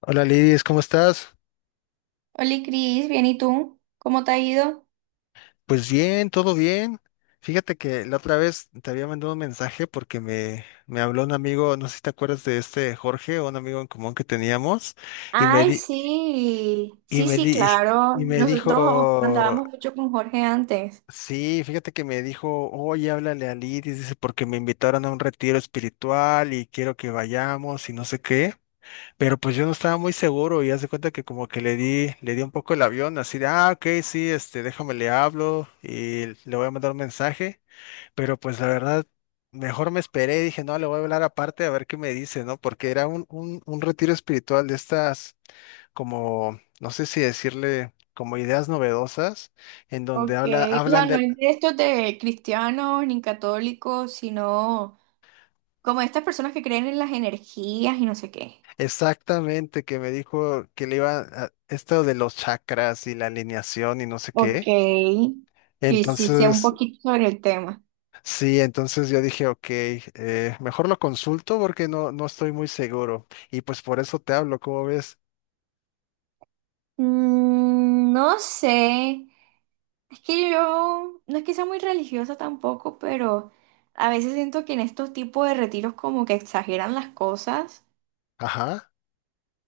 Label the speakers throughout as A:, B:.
A: Hola Lidis, ¿cómo estás?
B: Hola Cris, bien, ¿y tú? ¿Cómo te ha ido?
A: Pues bien, todo bien. Fíjate que la otra vez te había mandado un mensaje porque me habló un amigo, no sé si te acuerdas de este Jorge, un amigo en común que teníamos, y me
B: Ay,
A: di-
B: sí,
A: y
B: sí,
A: me
B: sí,
A: di-
B: claro.
A: y me
B: Nosotros
A: dijo,
B: andábamos mucho con Jorge antes.
A: sí, fíjate que me dijo, oye, háblale a Lidis, dice, porque me invitaron a un retiro espiritual y quiero que vayamos y no sé qué. Pero pues yo no estaba muy seguro y haz de cuenta que como que le di un poco el avión, así de, ah, ok, sí, déjame le hablo y le voy a mandar un mensaje, pero pues la verdad, mejor me esperé, dije, no, le voy a hablar aparte a ver qué me dice, ¿no? Porque era un retiro espiritual de estas, como, no sé si decirle, como ideas novedosas, en donde
B: Ok,
A: habla,
B: o sea,
A: hablan
B: no
A: de,
B: es de estos de cristianos ni católicos, sino como estas personas que creen en las energías y no sé qué.
A: exactamente, que me dijo que le iba a, esto de los chakras y la alineación y no sé
B: Ok.
A: qué.
B: Sí, sí, sé un
A: Entonces.
B: poquito sobre el tema.
A: Sí, entonces yo dije, ok, mejor lo consulto porque no estoy muy seguro. Y pues por eso te hablo, ¿cómo ves?
B: No sé. Es que yo no es que sea muy religiosa tampoco, pero a veces siento que en estos tipos de retiros como que exageran las cosas.
A: Ajá.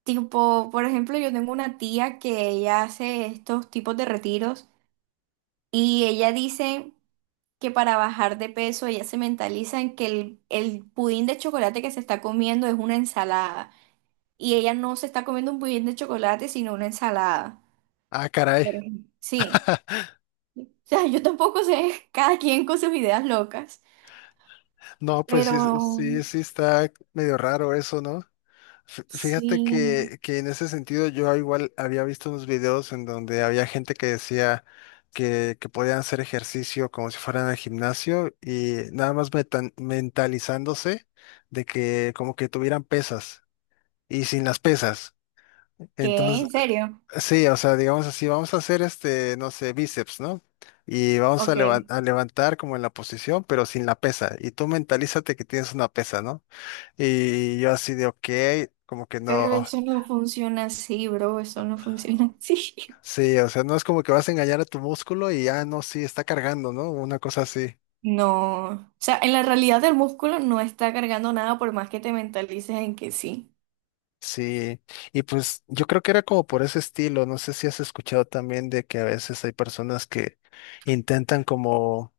B: Tipo, por ejemplo, yo tengo una tía que ella hace estos tipos de retiros y ella dice que para bajar de peso ella se mentaliza en que el pudín de chocolate que se está comiendo es una ensalada y ella no se está comiendo un pudín de chocolate sino una ensalada.
A: Ah, caray.
B: Por ejemplo. Sí. O sea, yo tampoco sé, cada quien con sus ideas locas.
A: No, pues
B: Pero
A: sí, sí, sí, está medio raro eso, ¿no? Fíjate
B: sí,
A: que, en ese sentido yo igual había visto unos videos en donde había gente que decía que podían hacer ejercicio como si fueran al gimnasio y nada más mentalizándose de que como que tuvieran pesas y sin las pesas.
B: ¿qué?
A: Entonces,
B: ¿En serio?
A: sí, o sea, digamos así, vamos a hacer no sé, bíceps, ¿no? Y vamos a,
B: Ok,
A: levan- a levantar como en la posición, pero sin la pesa. Y tú mentalízate que tienes una pesa, ¿no? Y yo así de, ok, como que no,
B: pero eso no funciona así, bro, eso no funciona así.
A: sí, o sea, no es como que vas a engañar a tu músculo y ya no, sí, está cargando, ¿no? Una cosa así.
B: No, o sea, en la realidad el músculo no está cargando nada por más que te mentalices en que sí.
A: Sí, y pues yo creo que era como por ese estilo, no sé si has escuchado también de que a veces hay personas que intentan como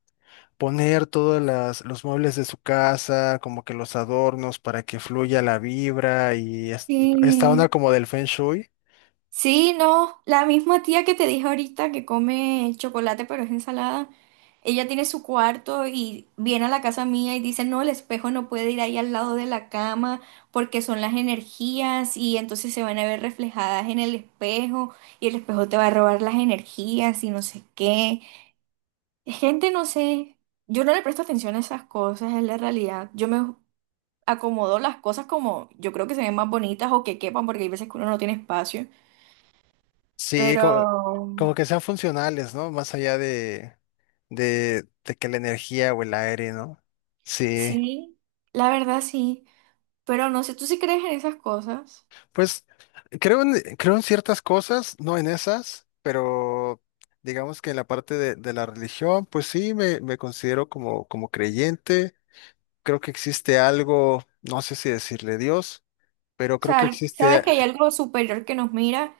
A: poner todos los muebles de su casa, como que los adornos para que fluya la vibra y esta onda
B: Sí.
A: como del Feng Shui.
B: Sí, no, la misma tía que te dije ahorita que come chocolate pero es ensalada, ella tiene su cuarto y viene a la casa mía y dice, no, el espejo no puede ir ahí al lado de la cama porque son las energías y entonces se van a ver reflejadas en el espejo y el espejo te va a robar las energías y no sé qué. Gente, no sé, yo no le presto atención a esas cosas, es la realidad. Yo me acomodo las cosas como yo creo que se ven más bonitas o que quepan porque hay veces que uno no tiene espacio.
A: Sí,
B: Pero
A: como que sean funcionales, ¿no? Más allá de, que la energía o el aire, ¿no? Sí,
B: sí, la verdad sí, pero no sé, ¿tú sí crees en esas cosas?
A: pues creo en ciertas cosas, no en esas, pero digamos que en la parte de, la religión, pues sí, me considero como creyente. Creo que existe algo, no sé si decirle Dios, pero
B: O
A: creo
B: sea,
A: que
B: al- sabes
A: existe,
B: que hay algo superior que nos mira,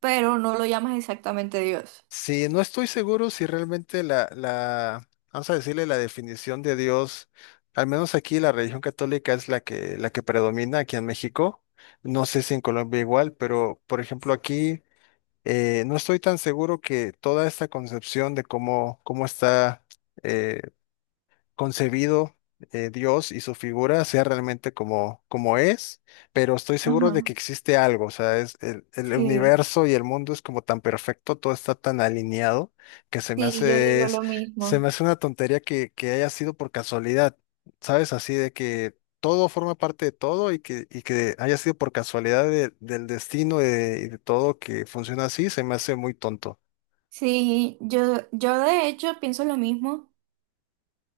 B: pero no lo llamas exactamente Dios.
A: sí, no estoy seguro si realmente vamos a decirle la definición de Dios, al menos aquí la religión católica es la que predomina aquí en México. No sé si en Colombia igual, pero por ejemplo aquí no estoy tan seguro que toda esta concepción de cómo está eh, concebido, Dios y su figura sea realmente como, es, pero estoy seguro de que
B: Ajá.
A: existe algo, o sea, es el
B: Sí,
A: universo, y el mundo es como tan perfecto, todo está tan alineado que se me
B: sí, yo
A: hace,
B: digo lo
A: se
B: mismo.
A: me hace una tontería que, haya sido por casualidad, ¿sabes? Así de que todo forma parte de todo y que haya sido por casualidad del destino y de todo, que funciona así, se me hace muy tonto.
B: Sí, yo de hecho pienso lo mismo.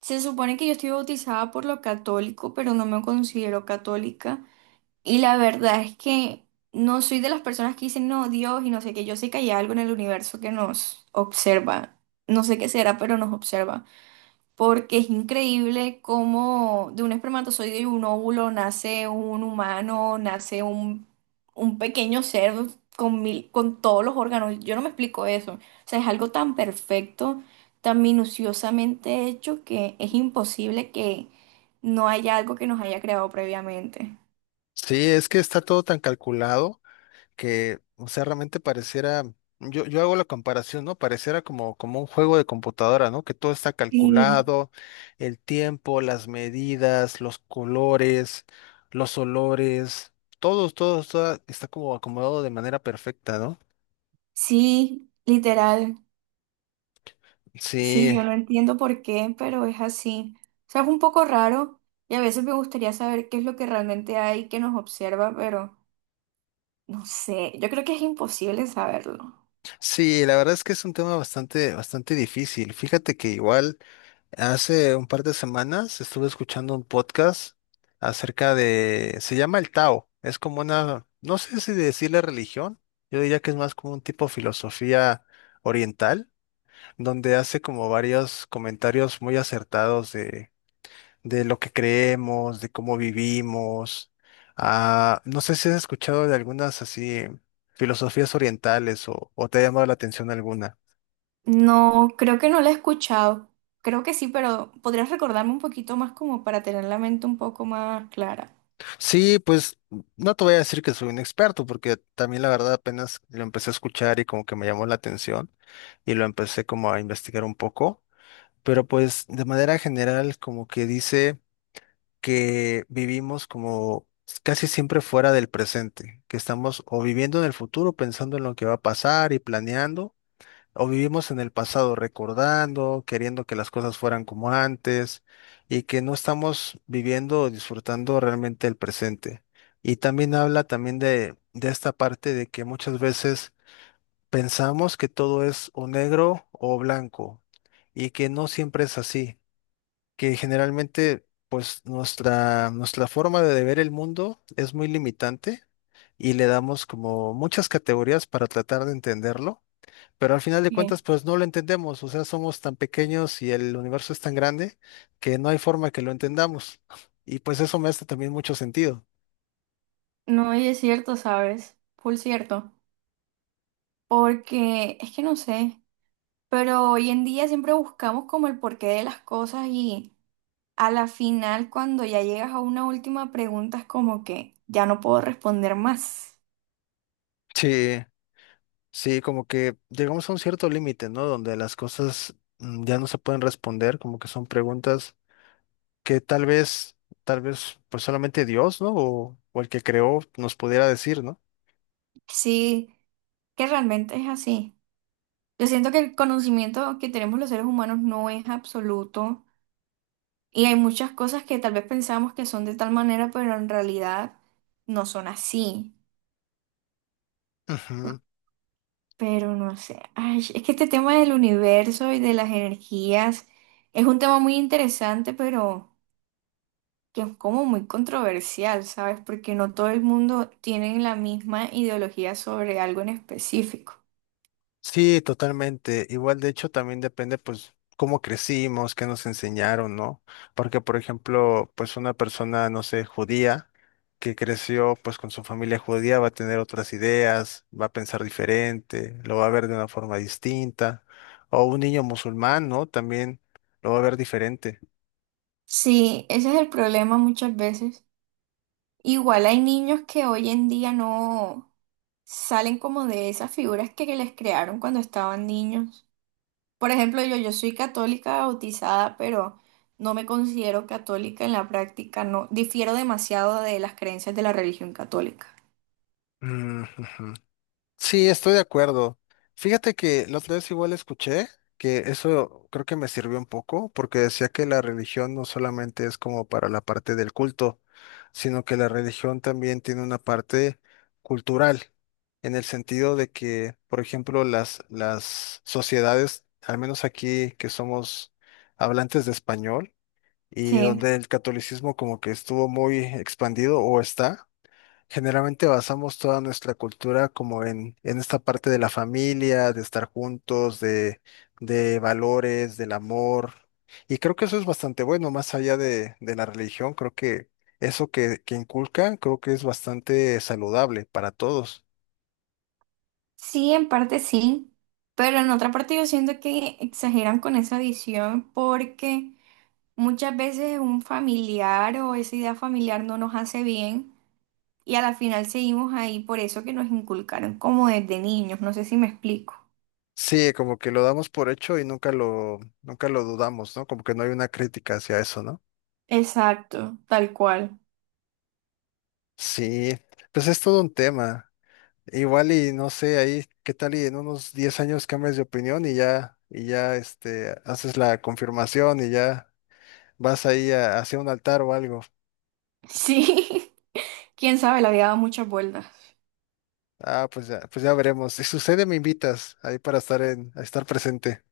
B: Se supone que yo estoy bautizada por lo católico, pero no me considero católica. Y la verdad es que no soy de las personas que dicen, no, Dios y no sé qué. Yo sé que hay algo en el universo que nos observa. No sé qué será, pero nos observa. Porque es increíble cómo de un espermatozoide y un óvulo nace un humano, nace un pequeño ser con mil- con todos los órganos. Yo no me explico eso. O sea, es algo tan perfecto, tan minuciosamente hecho que es imposible que no haya algo que nos haya creado previamente.
A: Sí, es que está todo tan calculado que, o sea, realmente pareciera, yo hago la comparación, ¿no? Pareciera como un juego de computadora, ¿no? Que todo está
B: Sí,
A: calculado, el tiempo, las medidas, los colores, los olores, todo está como acomodado de manera perfecta, ¿no?
B: sí, literal. Sí,
A: Sí,
B: yo no entiendo por qué, pero es así. O sea, es un poco raro y a veces me gustaría saber qué es lo que realmente hay que nos observa, pero no sé, yo creo que es imposible saberlo.
A: sí, la verdad es que es un tema bastante, bastante difícil. Fíjate que igual. Hace un par de semanas estuve escuchando un podcast acerca de, se llama el Tao, es como una, no sé si decirle religión, yo diría que es más como un tipo de filosofía oriental, donde hace como varios comentarios muy acertados de, lo que creemos, de cómo vivimos. Ah, no sé si has escuchado de algunas así filosofías orientales o te ha llamado la atención alguna.
B: No, creo que no la he escuchado. Creo que sí, pero podrías recordarme un poquito más como para tener la mente un poco más clara.
A: Sí, pues no te voy a decir que soy un experto, porque también la verdad apenas lo empecé a escuchar y como que me llamó la atención y lo empecé como a investigar un poco, pero pues de manera general como que dice que vivimos como casi siempre fuera del presente, que estamos o viviendo en el futuro pensando en lo que va a pasar y planeando, o vivimos en el pasado recordando, queriendo que las cosas fueran como antes, y que no estamos viviendo o disfrutando realmente el presente. Y también habla también de, esta parte de que muchas veces pensamos que todo es o negro o blanco y que no siempre es así, que generalmente pues nuestra forma de ver el mundo es muy limitante, y le damos como muchas categorías para tratar de entenderlo, pero al final de
B: Bien.
A: cuentas, pues no lo entendemos, o sea, somos tan pequeños y el universo es tan grande que no hay forma que lo entendamos. Y pues eso me hace también mucho sentido.
B: No, y es cierto, ¿sabes? Full cierto. Porque es que no sé, pero hoy en día siempre buscamos como el porqué de las cosas y… A la final, cuando ya llegas a una última pregunta, es como que ya no puedo responder más.
A: Sí, sí, como que llegamos a un cierto límite, ¿no? Donde las cosas, ya no se pueden responder, como que son preguntas que tal vez, pues solamente Dios, ¿no? O el que creó nos pudiera decir, ¿no?
B: Sí, que realmente es así. Yo siento que el conocimiento que tenemos los seres humanos no es absoluto y hay muchas cosas que tal vez pensamos que son de tal manera, pero en realidad no son así.
A: Ujú.
B: Pero no sé, ay, es que este tema del universo y de las energías es un tema muy interesante, pero… que es como muy controversial, ¿sabes? Porque no todo el mundo tiene la misma ideología sobre algo en específico.
A: Sí, totalmente. Igual, de hecho, también depende, pues, cómo crecimos, qué nos enseñaron, ¿no? Porque, por ejemplo, pues una persona, no sé, judía, que creció, pues, con su familia judía, va a tener otras ideas, va a pensar diferente, lo va a ver de una forma distinta. O un niño musulmán, ¿no? También lo va a ver diferente.
B: Sí, ese es el problema muchas veces. Igual hay niños que hoy en día no salen como de esas figuras que les crearon cuando estaban niños. Por ejemplo, yo soy católica bautizada, pero no me considero católica en la práctica, no difiero demasiado de las creencias de la religión católica.
A: Mm, ujú. Sí, estoy de acuerdo. Fíjate que la otra vez igual escuché que eso creo que me sirvió un poco, porque decía que la religión no solamente es como para la parte del culto, sino que la religión también tiene una parte cultural, en el sentido de que, por ejemplo, las sociedades, al menos aquí que somos hablantes de español y
B: Sí.
A: donde el catolicismo como que estuvo muy expandido o está. Generalmente basamos toda nuestra cultura como en, esta parte de la familia, de estar juntos, de valores, del amor. Y creo que eso es bastante bueno, más allá de la religión, creo que eso que inculcan, creo que es bastante saludable para todos.
B: Sí, en parte sí, pero en otra parte yo siento que exageran con esa edición porque muchas veces un familiar o esa idea familiar no nos hace bien y a la final seguimos ahí por eso que nos inculcaron como desde niños, no sé si me explico.
A: Sí, como que lo damos por hecho y nunca lo dudamos, ¿no? Como que no hay una crítica hacia eso, ¿no?
B: Exacto, tal cual.
A: Sí, pues es todo un tema. Igual y no sé, ahí qué tal y en unos 10 años cambias de opinión, y ya haces la confirmación y ya vas ahí hacia un altar o algo.
B: Sí, quién sabe, la había dado muchas vueltas.
A: Ah, pues ya veremos. Si sucede, me invitas ahí para estar en, a estar presente.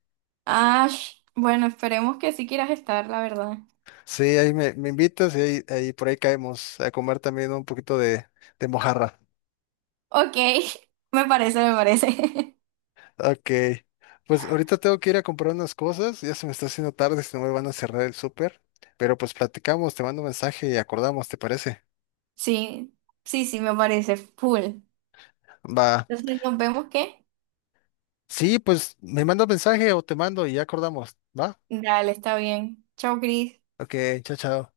B: Ash, bueno, esperemos que sí quieras estar, la verdad.
A: Sí, ahí me invitas y ahí por ahí caemos a comer también un poquito de mojarra.
B: Ok, me parece, me parece.
A: Ok. Pues ahorita tengo que ir a comprar unas cosas, ya se me está haciendo tarde, si no me van a cerrar el súper. Pero pues platicamos, te mando un mensaje y acordamos, ¿te parece?
B: Sí, sí, sí, me parece full.
A: Va.
B: Entonces nos vemos, ¿qué?
A: Sí, pues me manda un mensaje o te mando y ya acordamos, ¿va?
B: Dale, está bien. Chao, Cris.
A: Ok, chao, chao.